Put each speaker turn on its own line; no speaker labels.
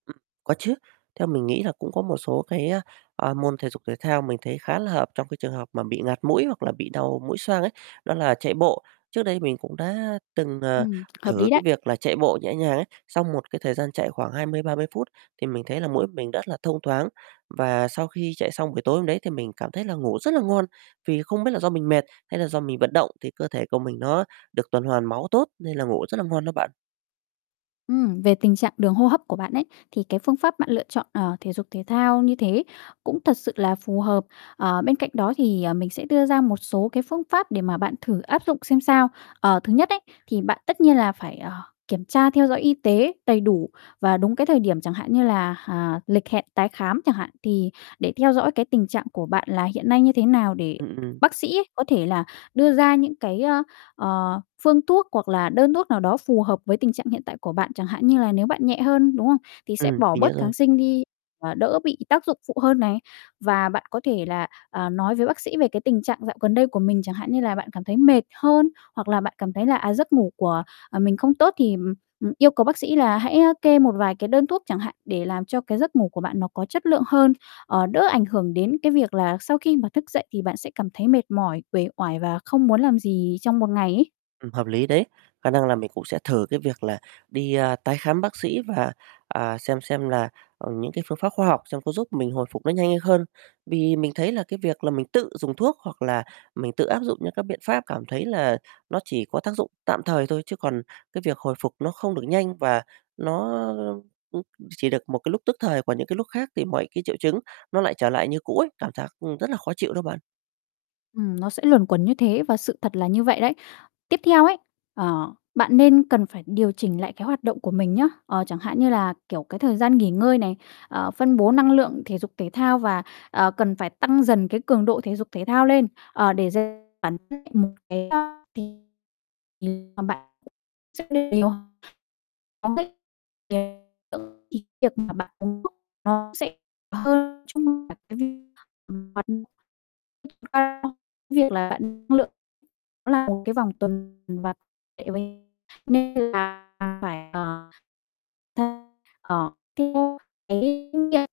Ưm, có chứ, theo mình nghĩ là cũng có một số cái, a, a, môn thể dục thể thao mình thấy khá là hợp trong cái trường hợp mà bị ngạt mũi hoặc là bị đau mũi xoang ấy, đó là chạy bộ. Trước đây mình cũng đã từng, ờ,
Ừm, hợp
thử
lý
cái
đấy.
việc là chạy bộ nhẹ nhàng ấy, xong một cái thời gian chạy khoảng 20, 30 phút thì mình thấy là mũi mình rất là thông thoáng và sau khi chạy xong buổi tối hôm đấy thì mình cảm thấy là ngủ rất là ngon. Vì không biết là do mình mệt hay là do mình vận động thì cơ thể của mình nó được tuần hoàn máu tốt, nên là ngủ rất là ngon đó bạn.
Ừm, về tình trạng đường hô hấp của bạn ấy, thì cái phương pháp bạn lựa chọn, ờ, thể dục thể thao như thế cũng thật sự là phù hợp. Ờ, bên cạnh đó thì, ờ, mình sẽ đưa ra một số cái phương pháp để mà bạn thử áp dụng xem sao. Ờ, thứ nhất ấy, thì bạn tất nhiên là phải, ờ, kiểm tra theo dõi y tế đầy đủ và đúng cái thời điểm, chẳng hạn như là, ờ, lịch hẹn tái khám chẳng hạn. Thì để theo dõi cái tình trạng của bạn là hiện nay như thế nào, để
Ừm, ừm.
bác sĩ có thể là đưa ra những cái, ơ, ờ, phương thuốc hoặc là đơn thuốc nào đó phù hợp với tình trạng hiện tại của bạn, chẳng hạn như là nếu bạn nhẹ hơn, đúng không? Thì sẽ
Ừm,
bỏ
mình nhớ
bớt
rồi.
kháng sinh đi, và đỡ bị tác dụng phụ hơn này. Và bạn có thể là, à, nói với bác sĩ về cái tình trạng dạo gần đây của mình, chẳng hạn như là, bạn cảm thấy mệt hơn, hoặc là bạn cảm thấy là, à, giấc ngủ của, à, mình không tốt, thì, ừm, ừm, yêu cầu bác sĩ là hãy, a, kê một vài cái đơn thuốc chẳng hạn để làm cho cái giấc ngủ của bạn nó có chất lượng hơn, ờ, đỡ ảnh hưởng đến cái việc là sau khi mà thức dậy thì bạn sẽ cảm thấy mệt mỏi, uể oải và không muốn làm gì trong một ngày ấy.
Ừm, hợp lý đấy, khả năng là mình cũng sẽ thử cái việc là đi, a, tái khám bác sĩ và, à, xem xem là, ừm, những cái phương pháp khoa học xem có giúp mình hồi phục nó nhanh hơn. Vì mình thấy là cái việc là mình tự dùng thuốc, hoặc là mình tự áp dụng những cái biện pháp, cảm thấy là nó chỉ có tác dụng tạm thời thôi, chứ còn cái việc hồi phục nó không được nhanh và nó, ưm, chỉ được một cái lúc tức thời, còn những cái lúc khác thì mọi cái triệu chứng nó lại trở lại như cũ ấy, cảm giác, ưm, rất là khó chịu đó bạn.
Ừm, nó sẽ luẩn quẩn như thế và sự thật là như vậy đấy. Tiếp theo ấy, ờ, bạn nên cần phải điều chỉnh lại cái hoạt động của mình nhá. Ờ, chẳng hạn như là, kiểu, cái thời gian nghỉ ngơi này, ờ, phân bố năng lượng, thể dục thể thao và, ờ, cần phải tăng dần cái cường độ thể dục thể thao lên, ờ, để dành bản thân một cái [unintelligible] mà bạn [unintelligible] không thích [unintelligible] việc mà bạn [unintelligible] nó sẽ [unintelligible] việc là bạn năng lượng, nó là một cái vòng tuần [unintelligible] nên là phải, ờ, [unintelligible] ờ theo cái kinh nghiệm.